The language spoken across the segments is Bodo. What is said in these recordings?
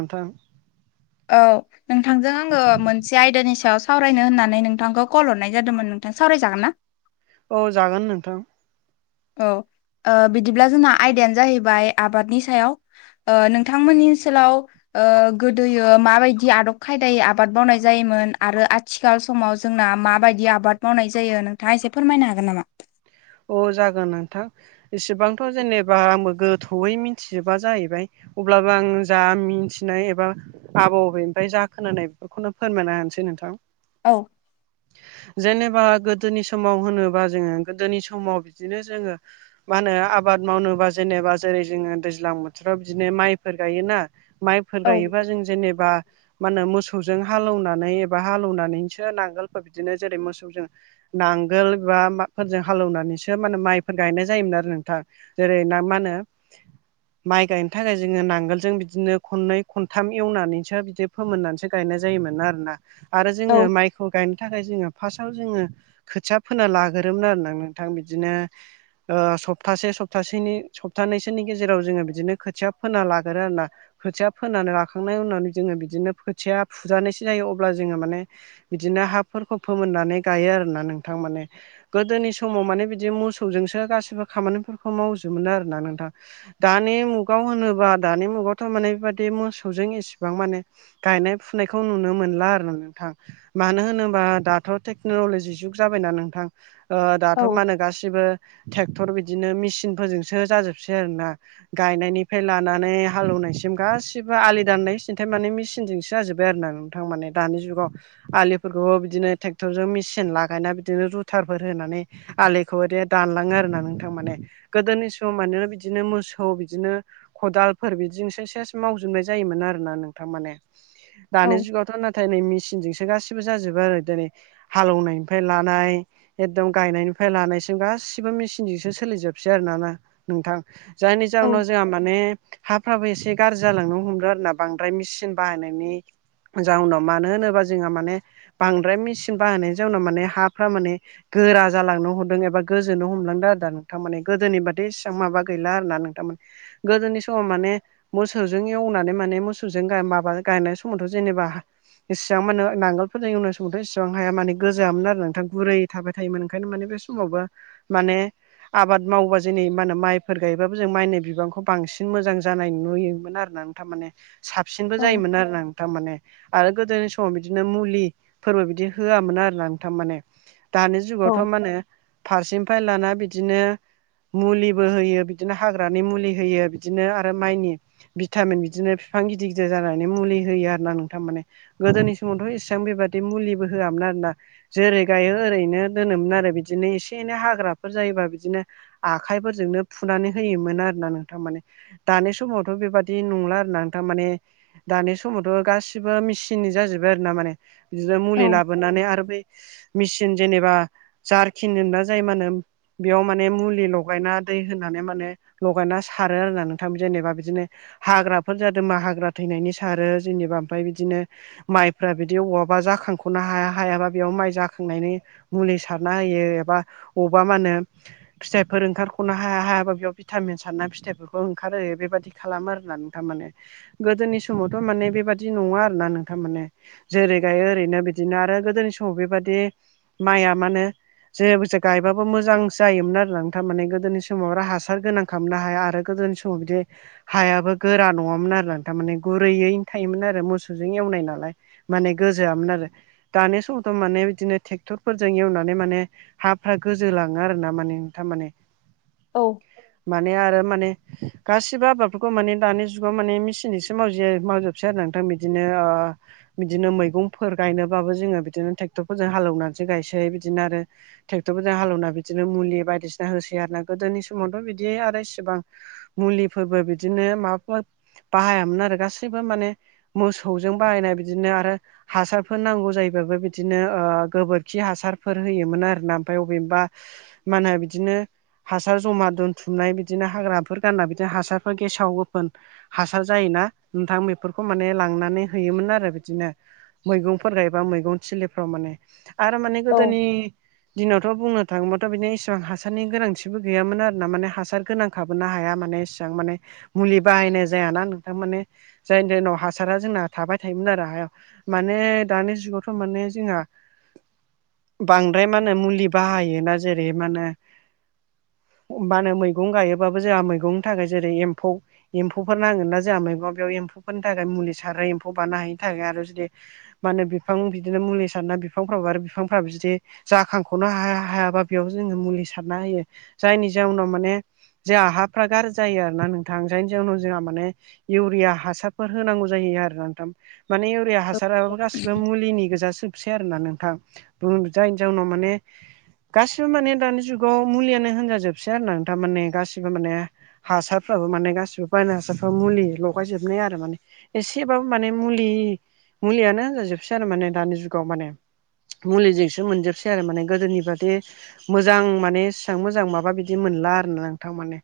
नोंथां औ नोंथांजों आङो मोनसे आयदानि सायाव सावरायनो होननानै नोंथांखौ कल हरनाय जादोंमोन नोंथां सावरायजागोन ना? औ जागोन नोंथां। औ ओ-बिदिब्ला जोंना आयदायानो जाहैबाय आबादनि सायाव। ओ-नोंथांमोननि ओनसोलाव। ओ-गोदोयो माबायदि आदब खायदायै आबाद मावनाय जायोमोन आरो थिखाल समाव जोंना माबायदि आबाद मावनाय जायो नोंथाङा एसे फोरमायनो हागोन नामा? अ जागोन नोंथां इसेबांथ जेनेब बा आंबो गोथौयै मिथिजोबा जाहैबाय अब्लाबो आं जा मिथिनाय एबा आबौ आबैनिफ्राय जा खोनानाय बेफोरखौनो फोरमायना होनसै नोंथां। औ जेनेबा गोदोनि समाव होनोबा जोङो गोदोनि सम समाव बिदिनो जोङो। मा होनो आबाद मावनोबा जेनेबा जेरै जोङो दैज्लां बोथोराव बिदिनो माइफोर गायोना। माइफोर औ गायोबा जों जेनेबा। मा होनो मोसौजों हालौनानै एबा हालेनानैसो नांगोलफोर बिदिनो जेरै मोसौजों। नांगोल बा माफोरजों। हालेवनानैसो मा होनो माइफोर गायनाय जायोमोन आरो नोंथां जेरै ना मा होनो। [inaudible] माइ गायनो थाखाय जोङो नांगोलजों बिदिनो खननै खनथाम एवनानैसो बिदि फोमोननानैसो। गायनाय जायोमोन आरोना। आरो औ जोङो माइखौ गायनो थाखाय जोङो फार्स्टआव जोङो खोथिया फोना लाग्रोमोन आरो ना नोंथां बिदिनो सप्तासे सप्तासेनि सप्तानैैसोनि गेजेराव जोङो बिदिनो खोथिया फोना लागोरो आरो ना। खोथिया फोनानै लाखांनायनि उनाव जोङो बिदिनो खोथिया फुजानायसो जायो अब्ला जोङो माने बिदिनो हाफोरखौ फोमोननानै गायो आरोना नोंथां माने गोदोनि स माव माने बिदि मोसौजोंसो गासिबो खामानिफोरखौ मावजोबो आरोना नोंथां। दानि मुगाव होनोबा दानि मुगावथ माने बेबादि मोसौजों इसिबां माने गायनाय फुनायखौ नुनो मोनला आरो नोंथां। मानो होनोबा दाथ टेक्नलजि जुग जाबायना नोंथां ओ- दा औ थ मा होनो गासिबो ट्रेक्टर बिदिनो मेसिनफोरजोंसो जाजोबसै आरोना। गायनायनिफ्राय लानानै हालौवनायसिम गासिबो आलि दाननाय सिन्थाय माने मेसिनजोंसो जाजोब्बाय आरो ना। थां माने दानि जुगाव। आलिफोरखौबो बिदिनो ट्रेक्टरजों मेसिन लागायना बिदिनो रुथारफोर होनानै। आलिखौ ओयदि दानलाङो आरो ना नोंथां माने। गोदोनि समाव मानोना बिदिनो मोसौ बिदिनो खदालफोर बिदिजोंसो सेस मावजोबनाय जायोमोन आरोना नोंथां माने औ दानि जुगावथ' दिनै मेसिनजोंसो गासिबो जाजोबो आरो दिनै हालेनायनिफ्राय लानाय एकदम गायनायनिफ्राय लानायसिम गासिबो मेसिनजोंसो सोलिजोबसै आरोना ना नोंथां। जायनि औ जाहोनाव जों जोंहा माने हाफ्राबो एसे गाज्रि जालांनो हमदों आरो ना बांद्राय मेचिन बाहायनायनि जाउनाव मानो होनोब्ला जोंहा माने बांद्राय मेसिन बाहायनाय जाउनाव माने हाफ्रा माने गोरा जालांनो हमदों एबा गोजोनो हमलांदों आरो दा नोंथां माने गोदोनि बादि इसिबां माबा गैला आरो ना नोंथां माने गोदोनि समाव माने मोसौजों एवनानै माने मोसौजों गा माबा गायनाय समावथ' जेनेबा इसिबां मानो नांगोलफोरजों ऐवनाय समावथ' इसेबां हाया माने गोजोआमोन आरो नोंथां गुरै थाबाय थायोमोन ओंखायनो माने बे समावबो माने आबाद मावबा जोंनि मा होनो माइफोर गायबाबो जों माइनि बिबांखौ बांसिन मोजां जानाय नुयोमोन आरो ना। थारमाने साबसिनबो औ जायोमोन आरोना। थारमाने आरो गोदोनि समाव बिदिनो मुलिफोरबो बिदि होआमोन आरोना नोंथां माने दानि जुगावथ' मा होनो फारसेनिफ्राय लाना बिदिनो मुलिबो होयो बिदिनो हाग्रानि मुलि होयो बिदिनो आरो माइनि भिटामिन बिदिनो बिफां गिदिर गिदिर जानायनि मुलि होयो आरो ना नोंथां माने। गोदोनि समावथ' इसिबां बेबादि मुलिबो होआमोन आरोना जेरै गायो ओरैनो दोनोमोन आरो बिदिनो एसे एनै हाग्राफोर जायोबा बिदिनो आखाइफोरजोंनो फुनानै होयोमोन आरोना नोंथां माने। दानि समावथ' बेबादि नंला आरो ना नोंथां माने दानि समावथ' गासिबो मेसिननि जाजोब्बाय आरो ना माने बिदिनो औ मुलि लाबोनानै आरो बै मेचिन जेनेबा जारखिन होनो ना जाय मा होनो बेयाव माने मुलि लगायना दै होनानै माने लगायना सारो आरोना नोंथां। जेनेबा बिदिनो हाग्राफोर जादों बा हाग्रा थैनायनि सारो जेनेबा ओमफ्राय बिदिनो माइफोरा बिदि अवाबा जाखांख'नो हाया हायाबा बेयाव माइ जा खांनायनि मुलि सारना होयो एबा अबा मा होनो फिथाइफोर ओंखारख'नो हाया हायाबा बेयाव भिटामिन सारना फिथाइफोरखौ ओंखारहो। बेबायदि खालामो आरोना नोंथां। माने गोदोनि समावथ' माने बेबादि नङा आरो ना नोंथां माने जेरै गायो ओरैनो बिदिनो आरो गोदोनि समाव बेबादि माइया मानो जेबोसो गायबाबो मोजां जायोमोन आरो नोंथा माने गोदोनि समाव आरो हासार गोनां खामनो हाया आरो गोदोनि समाव बिदि हायाबो गोरा नङामोन आरोना थारमाने गुरैयैनो थायोमोन आरो मोसौजों एवनाय नालाय। माने गोजोआमोन आरो दानि समावथ' माने बिदिनो ट्रेक्टरफोरजों एवनानै माने हाफ्रा गोजोलाङो आरो ना माने थारमाने। औ। माने आरो माने गासिबो आबादफोरखौ माने दानि जुगाव माने मेसिनसो मावसै मावजोबसै आरो नोंथां। बिदिनो ओ बिदिनो मैगंफोर गायनोबाबो जोङो बिदिनो ट्रेक्टरफोरजों हालौवनानैसो गायसै बिदिनो आरो ट्रेक्टरफोरजों हालेवना बिदिनो मुलि बायदिसिना होसै आरो ना गोदोनि समावथ' बिदि आरो इसेबां मुलिफोरबो बिदिनो माबाफोर बाहायामोन आरो गासैबो माने मोसौजों बाहायनाय बिदिनो आरो हासारफोर नांगौ जायोबाबो बिदिनो ओ गोबोरखि हासारफोर होयोमोन आरोना। ओमफाय बबेबा मा होनो बिदिनो हासार जमा दोनथुमनाय बिदिनो हाग्राफोर गारनाय बिदिनो हासारफोर गेसाव गोफोन हासार जायोना नोंथां बेफोरखौ माने लांनानै होयोमोन आरो बिदिनो। मैगंफोर गायबा मैगं थिलिफ्राव माने आरो माने औ गोदोनि दिनावथ' बुंनो थाङोबाथ' बिदिनो इसिबां हासार गोनांथिबो गैयामोन आरो ना। माने हासार गोनां खाबोनो हाया माने इसिबां माने मुलि बाहायनाय जायाना नोंथां माने जायनि जाहोनाव हासारा जोंना थाबाय थायोमोन आरो हायाव माने दानि जुगावथ' माने जोंहा बांद्राय मा होनो मुलि बाहायोना जेरै मा होनो मा होनो मैगं गायोबाबो जोंहा मैगंनि थाखाय जेरै एम्फौ एम्फौफोर नांङोना जोंहा मैगं बेयाव एम्फौफोरनि थाखाय मुलि सारो एम्फौ बानो हायिनि थाखाय आरो जुदि मा होनो बिफां बिदिनो मुलि सारना बिफांफोरावबो आरो बिफांफोराबो जुदि जाखांखनो हाया हायाबा बेयाव जोङो मुलि सारना होयो जायनि जाउनाव माने जोंहा हाफ्रा गाज्रि जायो आरोना नोंथां जायनि जाउनाव जोंहा माने इउरिया हासारफोर होनांगौ जायो आरो ना नोंथां माने इउरिया हासाराबो गासिबो मुलिनि गोजासो सै आरोना नोंथां उम जायनि जाउनाव माने गासिबो माने दानि जुगाव मुलियानो होनजाजोबसै आरो ना थारमाने गासिबो माने हासारफ्राबो माने गासिबो बायनाय हासारफ्रा मुलि लगायजोबनाय आरो माने एसेबाबो माने मुलि मुलियानो होनजाजोबसै आरो माने दानि जुगाव माने मुलिजोंसो मोनजोबसै आरो माने गोदोनि बादि मोजां माने एसेयां मोजां माबा बिदि मोनला आरो ना नोंथां माने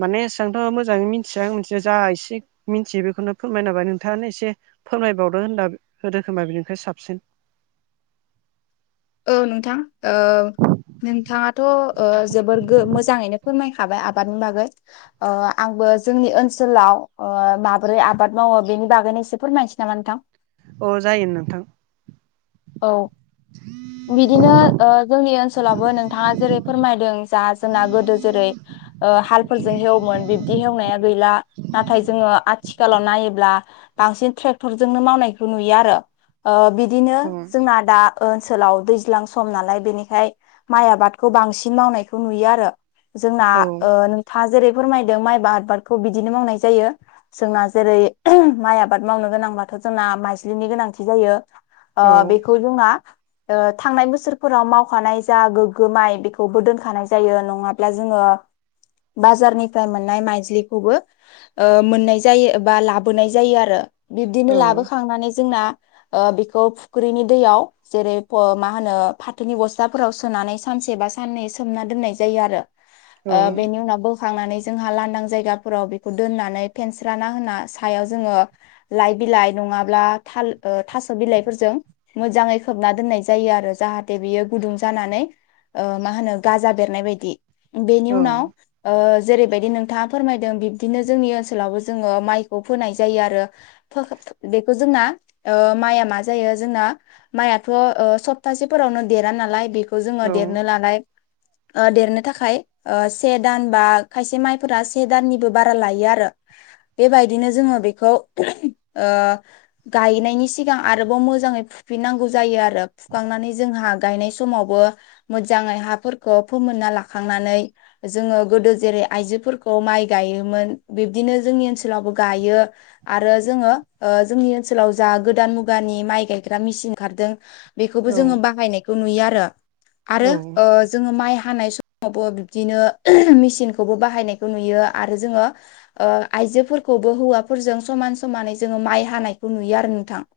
माने एसेयांथ' मोजाङै मिथिया आं मिथिनाया जा एसे मिनथियो बेखौनो फोरमायना होबाय नोंथाङानो एसे फोरमायबावदो होनना होदो होमबा बेनिफ्राय साबसिन औ नोंथां ओ नोंथाङाथ ओ जोबोर गो मोजाङैनो फोरमायखाबाय आबादनि बागै अ आंबो जोंनि ओनसोलाव अ माबोरै आबाद मावो बेनि बागैनो एसे फोरमायसै नामा नोंथां? अ जायो नोंथां औ बिदिनो जोंनि ओनसोलावबो नोंथाङा जेरै फोरमायदों जा जोंना गोदो जेरै ओ हालफोरजों हेवोमोन बिबदि हेवनाया गैला नाथाय जोङो आथि आथिखालाव नायोब्ला बांसिन ट्रेक्टरजोंनो मावनायखौ नुयो आरो ओ बिदिनो औ जोंना दा ओनसोलाव दैज्लां सम नालाय बेनिखाय माइ आबादखौ बांसिन मावनायखौ नुयो आरो जोंना ओ नों थाङा जेरै फोरमायदों माइ आबादखौ बिदिनो मावनाय जायो जोंना जेरै माइ आबाद मावनो गोनांब्लाथ' जोंना माइज्लिनि गोनांथि जायो ओ औ बेखौ जोंना थांनाय बोसोरफोराव मावखानाय जा गोग्गो माइ बेखौबो दोनखानाय जायो नङाब ब्ला जोङो बाजारनिफ्राय मोननाय माइज्लिखौबो मोननाय जायो बा लाबोनाय जायो आरो बिब्दिनो औ लाबोखांनानै जोंना ओ बेखौ फुख्रिनि दैयाव जेरै फ मा होनो फाथोनि बस्थाफोराव सोनानै सानसे बा साननै सोमना दोननाय जायो आरो ओ औ बेनि उनाव बो होखांनानै जोंहा लांदां जायगाफोराव बेखौ दोननानै फेनस्राना होना सायाव जोङो लाइ बिलाइ नङाब्ला थाल थास' बिलाइफोरजों मोजाङै खोबना दोननाय जायो आरो जाहाथे बियो गुदुं जानानै ओ मा होनो गाजा बेरनाय बायदि बेनि औ उनाव ओ जेरैबायदि नोंथाङा फोरमायदों बिब्दिनो जोंनि ओनसोलावबो जोङो माइखौ फोनाय जायो आरो बेखौ जोंना माइआ मा जायो जोंना माइआथ' सप्तासेफोरावनो देरा नालाय बे खौ जोङो औ देरनो लानाय ओ देरनो थाखाय से दान बा खायसे माइफोरा से दाननिबो बारा लायो आरो बेबायदिनो जोङो बेखौ ओ गायनायनि सिगां आरोबाव मो मोजाङै फुफिननांगौ जायो आरो फुखांनानै जोंहा गायनाय समावबो मोजाङै हाफोरखौ फोमोनना लाखांनानै जोङो गोदो जेरै आइजोफोरखौ माइ गायोमोन बिब्दिनो जोंनि ओनसोलावबो गायो आरो जोङो ओ जोंनि ओनसोलाव जा गोदान मुगानि माइ गायग्रा मेसिन ओंखिरदों औ बेखौबो जोङो बाहायनायखौ नुयो आरो औ आरो जोङो ओ माइ हानाय समावबो बिब्दिनो मेसिनखौबो बाहायनाय नुयो आरो जोङो आइजोफोरखौबो हौवाफोरजों समान समानै जोङो माइ हानायखौ नुयो आरो नोंथां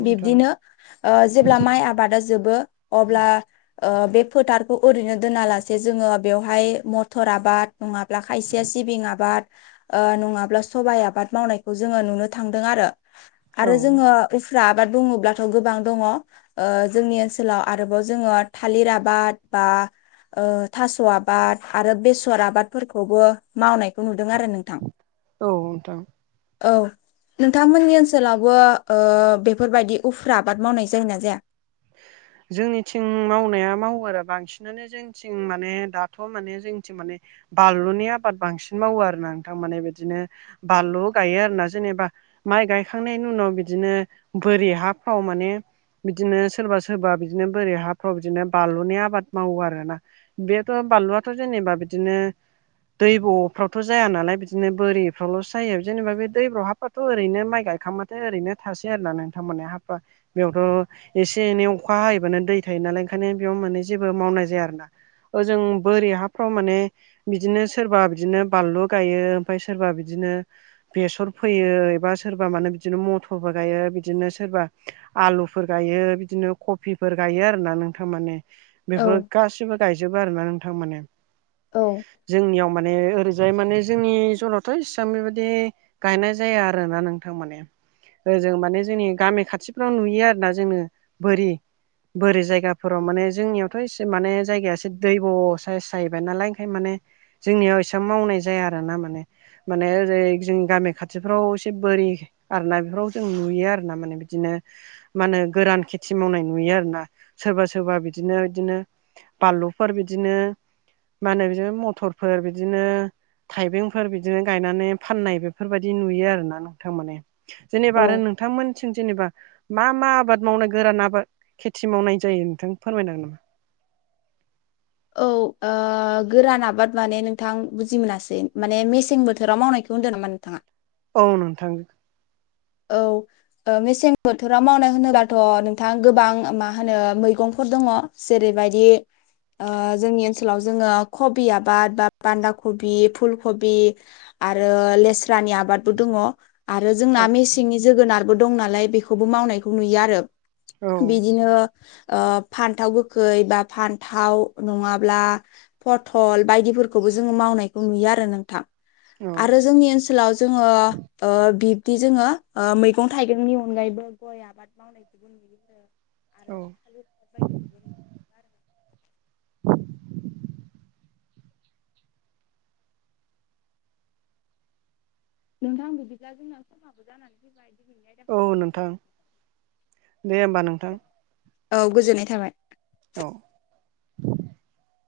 नोंथां बिब्दिनो जेब्ला माइ आबादा जोबो अब्ला बे फोथारखौ ओरैनो दोनालासे जोङो बेवहाय मथर आबाद नङाब्ला खायसेया सिबिं आबाद नङाब्ला सबाइ आबाद मावनायखौ जोङो नुनो थांदों आरो औ आरो जोङो उफ्रा आबाद बुङोब्लाथ' गोबां दङ ओ जोंनि ओनसोलाव आरोबाव जोङो थालिर आबाद बा ओ थास' आबाद आरो बेसर आबादफोरखौबो मावनायखौ नुदों आरो नोंथां [inaudible] औ नोंथां औ नोंथांमोननि ओनसोलावबो ओ बेफोरबायदि उफ्रा आबाद मावनाय जायोोना जाया? जोंनिथिं मावनाया मावो आरो बांसिनानो जोंथिं माने दाथ' माने जोंनिथिं माने आलुनि आबाद बांसिन मावो आरोना नोंथांमाने बिदिनो बानलु गायो आरोना जेनेबा माइ गायखांनायनि उनाव बिदिनो बोरि हाफ्राव माने बिदिनो सोरबा सोरबा बिदिनो बोरै हाफ्राव बिदिनो बानलुनि आबाद मावो आर ना बेथ' बानलुआथ' जेनेबा बिदिनो दैब'फ्रावथ' जाया नालाय बिदिनो बोरिफ्रावल'सो जायो जेनेबा बे दैब्राव हा थ' ओरैनो माइ गायखांबाथो ओरैनो थासै आरोना नोंथांमोनाने हाफ्रा बेयावथ' एसे एनै अखा हैबानो दै थायो नालाय ओंखायनो बेयाव माने जेबो मावनाय जाया आरोना ओजों बोरै हाफ्राव माने बिदिनो सोरबा बिदिनो बानलु गायो ओमफ्राय सोरबा बिदिनो बेसर फैयो एबा सोरबा मानो बिदिनो मथरबो गायो बिदिनो सोरबा आलुफोर गायो बिदिनो कफिफोर गायो आरोना नोंथा माने औ बेफोर गासिबो गायजोबो आरो ना नोंथां माने। औ जोंनियाव माने ओरैजाय माने जोंनि जरावथ' इसेबां बेबायदि गायनाय जाया आरोना नोंथां माने ओजों माने जोंनि गामि खाथिफ्राव नुयो आरोना जोङो बोरि बोरै जायगाफोराव माने जोंनियावथ' एसे माने जायगाया एसे दै ब' साइस जाहैबाय नालाय ओंखाय माने जोंनियाव एसेब मावनाय जाया आरो ना माने माने ओरै जोंनि गामि खाथिफ्राव एसे बोरि आरो ना बेफोराव जों नुयो आरो ना माने बिदिनो मा होनो गोरान खेथि मावनाय नुयो आरोना सोरबा सोरबा बिदिनो बिदिनो बानलुफोर बिदिनो मा होनो बिदिनो मथरफोर बिदिनो थाइबेंफोर बिदिनो गायनानै फाननाय बेफोरबायदि नुयो आरोना नोंथां माने। जेनेबा औ आरो नोंथांमोनसिम जेनेबा मा मा आबाद मावनाय गोरान आबाद खेथि मावनाय जायो नोंथां फोरमायनो हागोन नामा? औ गोरान आबाद माने नोंथां बुजि मोनासै माने मेसें बोथोराव मावनायखौ बुङो दों नामा नोंथाङा? औ नोंथां औ ओ मेसें बोथोराव मावनाय होनोब्लााथ' नोंथाङा गोबां मा होनो मैगंफोर दङ। जेरैबायदि जोंनि ओनसोलाव जोङो कबि आबाद बा बान्दा कबि, फुल कबि, आरो लेस्रानि आबादबो दङ। आरो जोंना मेसेंनि जोगोनारबो दं नालाय बेखौबो मावनायखौ नुयो आरो औ बेदिनो ओ फान्थाव गोखै बा फान्थाव नङाब्ला फटल बायदिफोरखौबो जोङो मावनायखौ नुयो आरो नोंथां औ आरो जोंनि ओनसोलाव जोङो ओ बिब्दि जोङो ओ मैगं थाइगंनि अनगायैबो गय आबाद औ मावनायखौबो [unintelligible] [unintelligible] [inaudible] नोंथांबो बिदिब्ला जोंना खहाबो जानानै औ फैबाय नोंथां दे होमबा नोंथां औ गोजोननाय थाबाय औ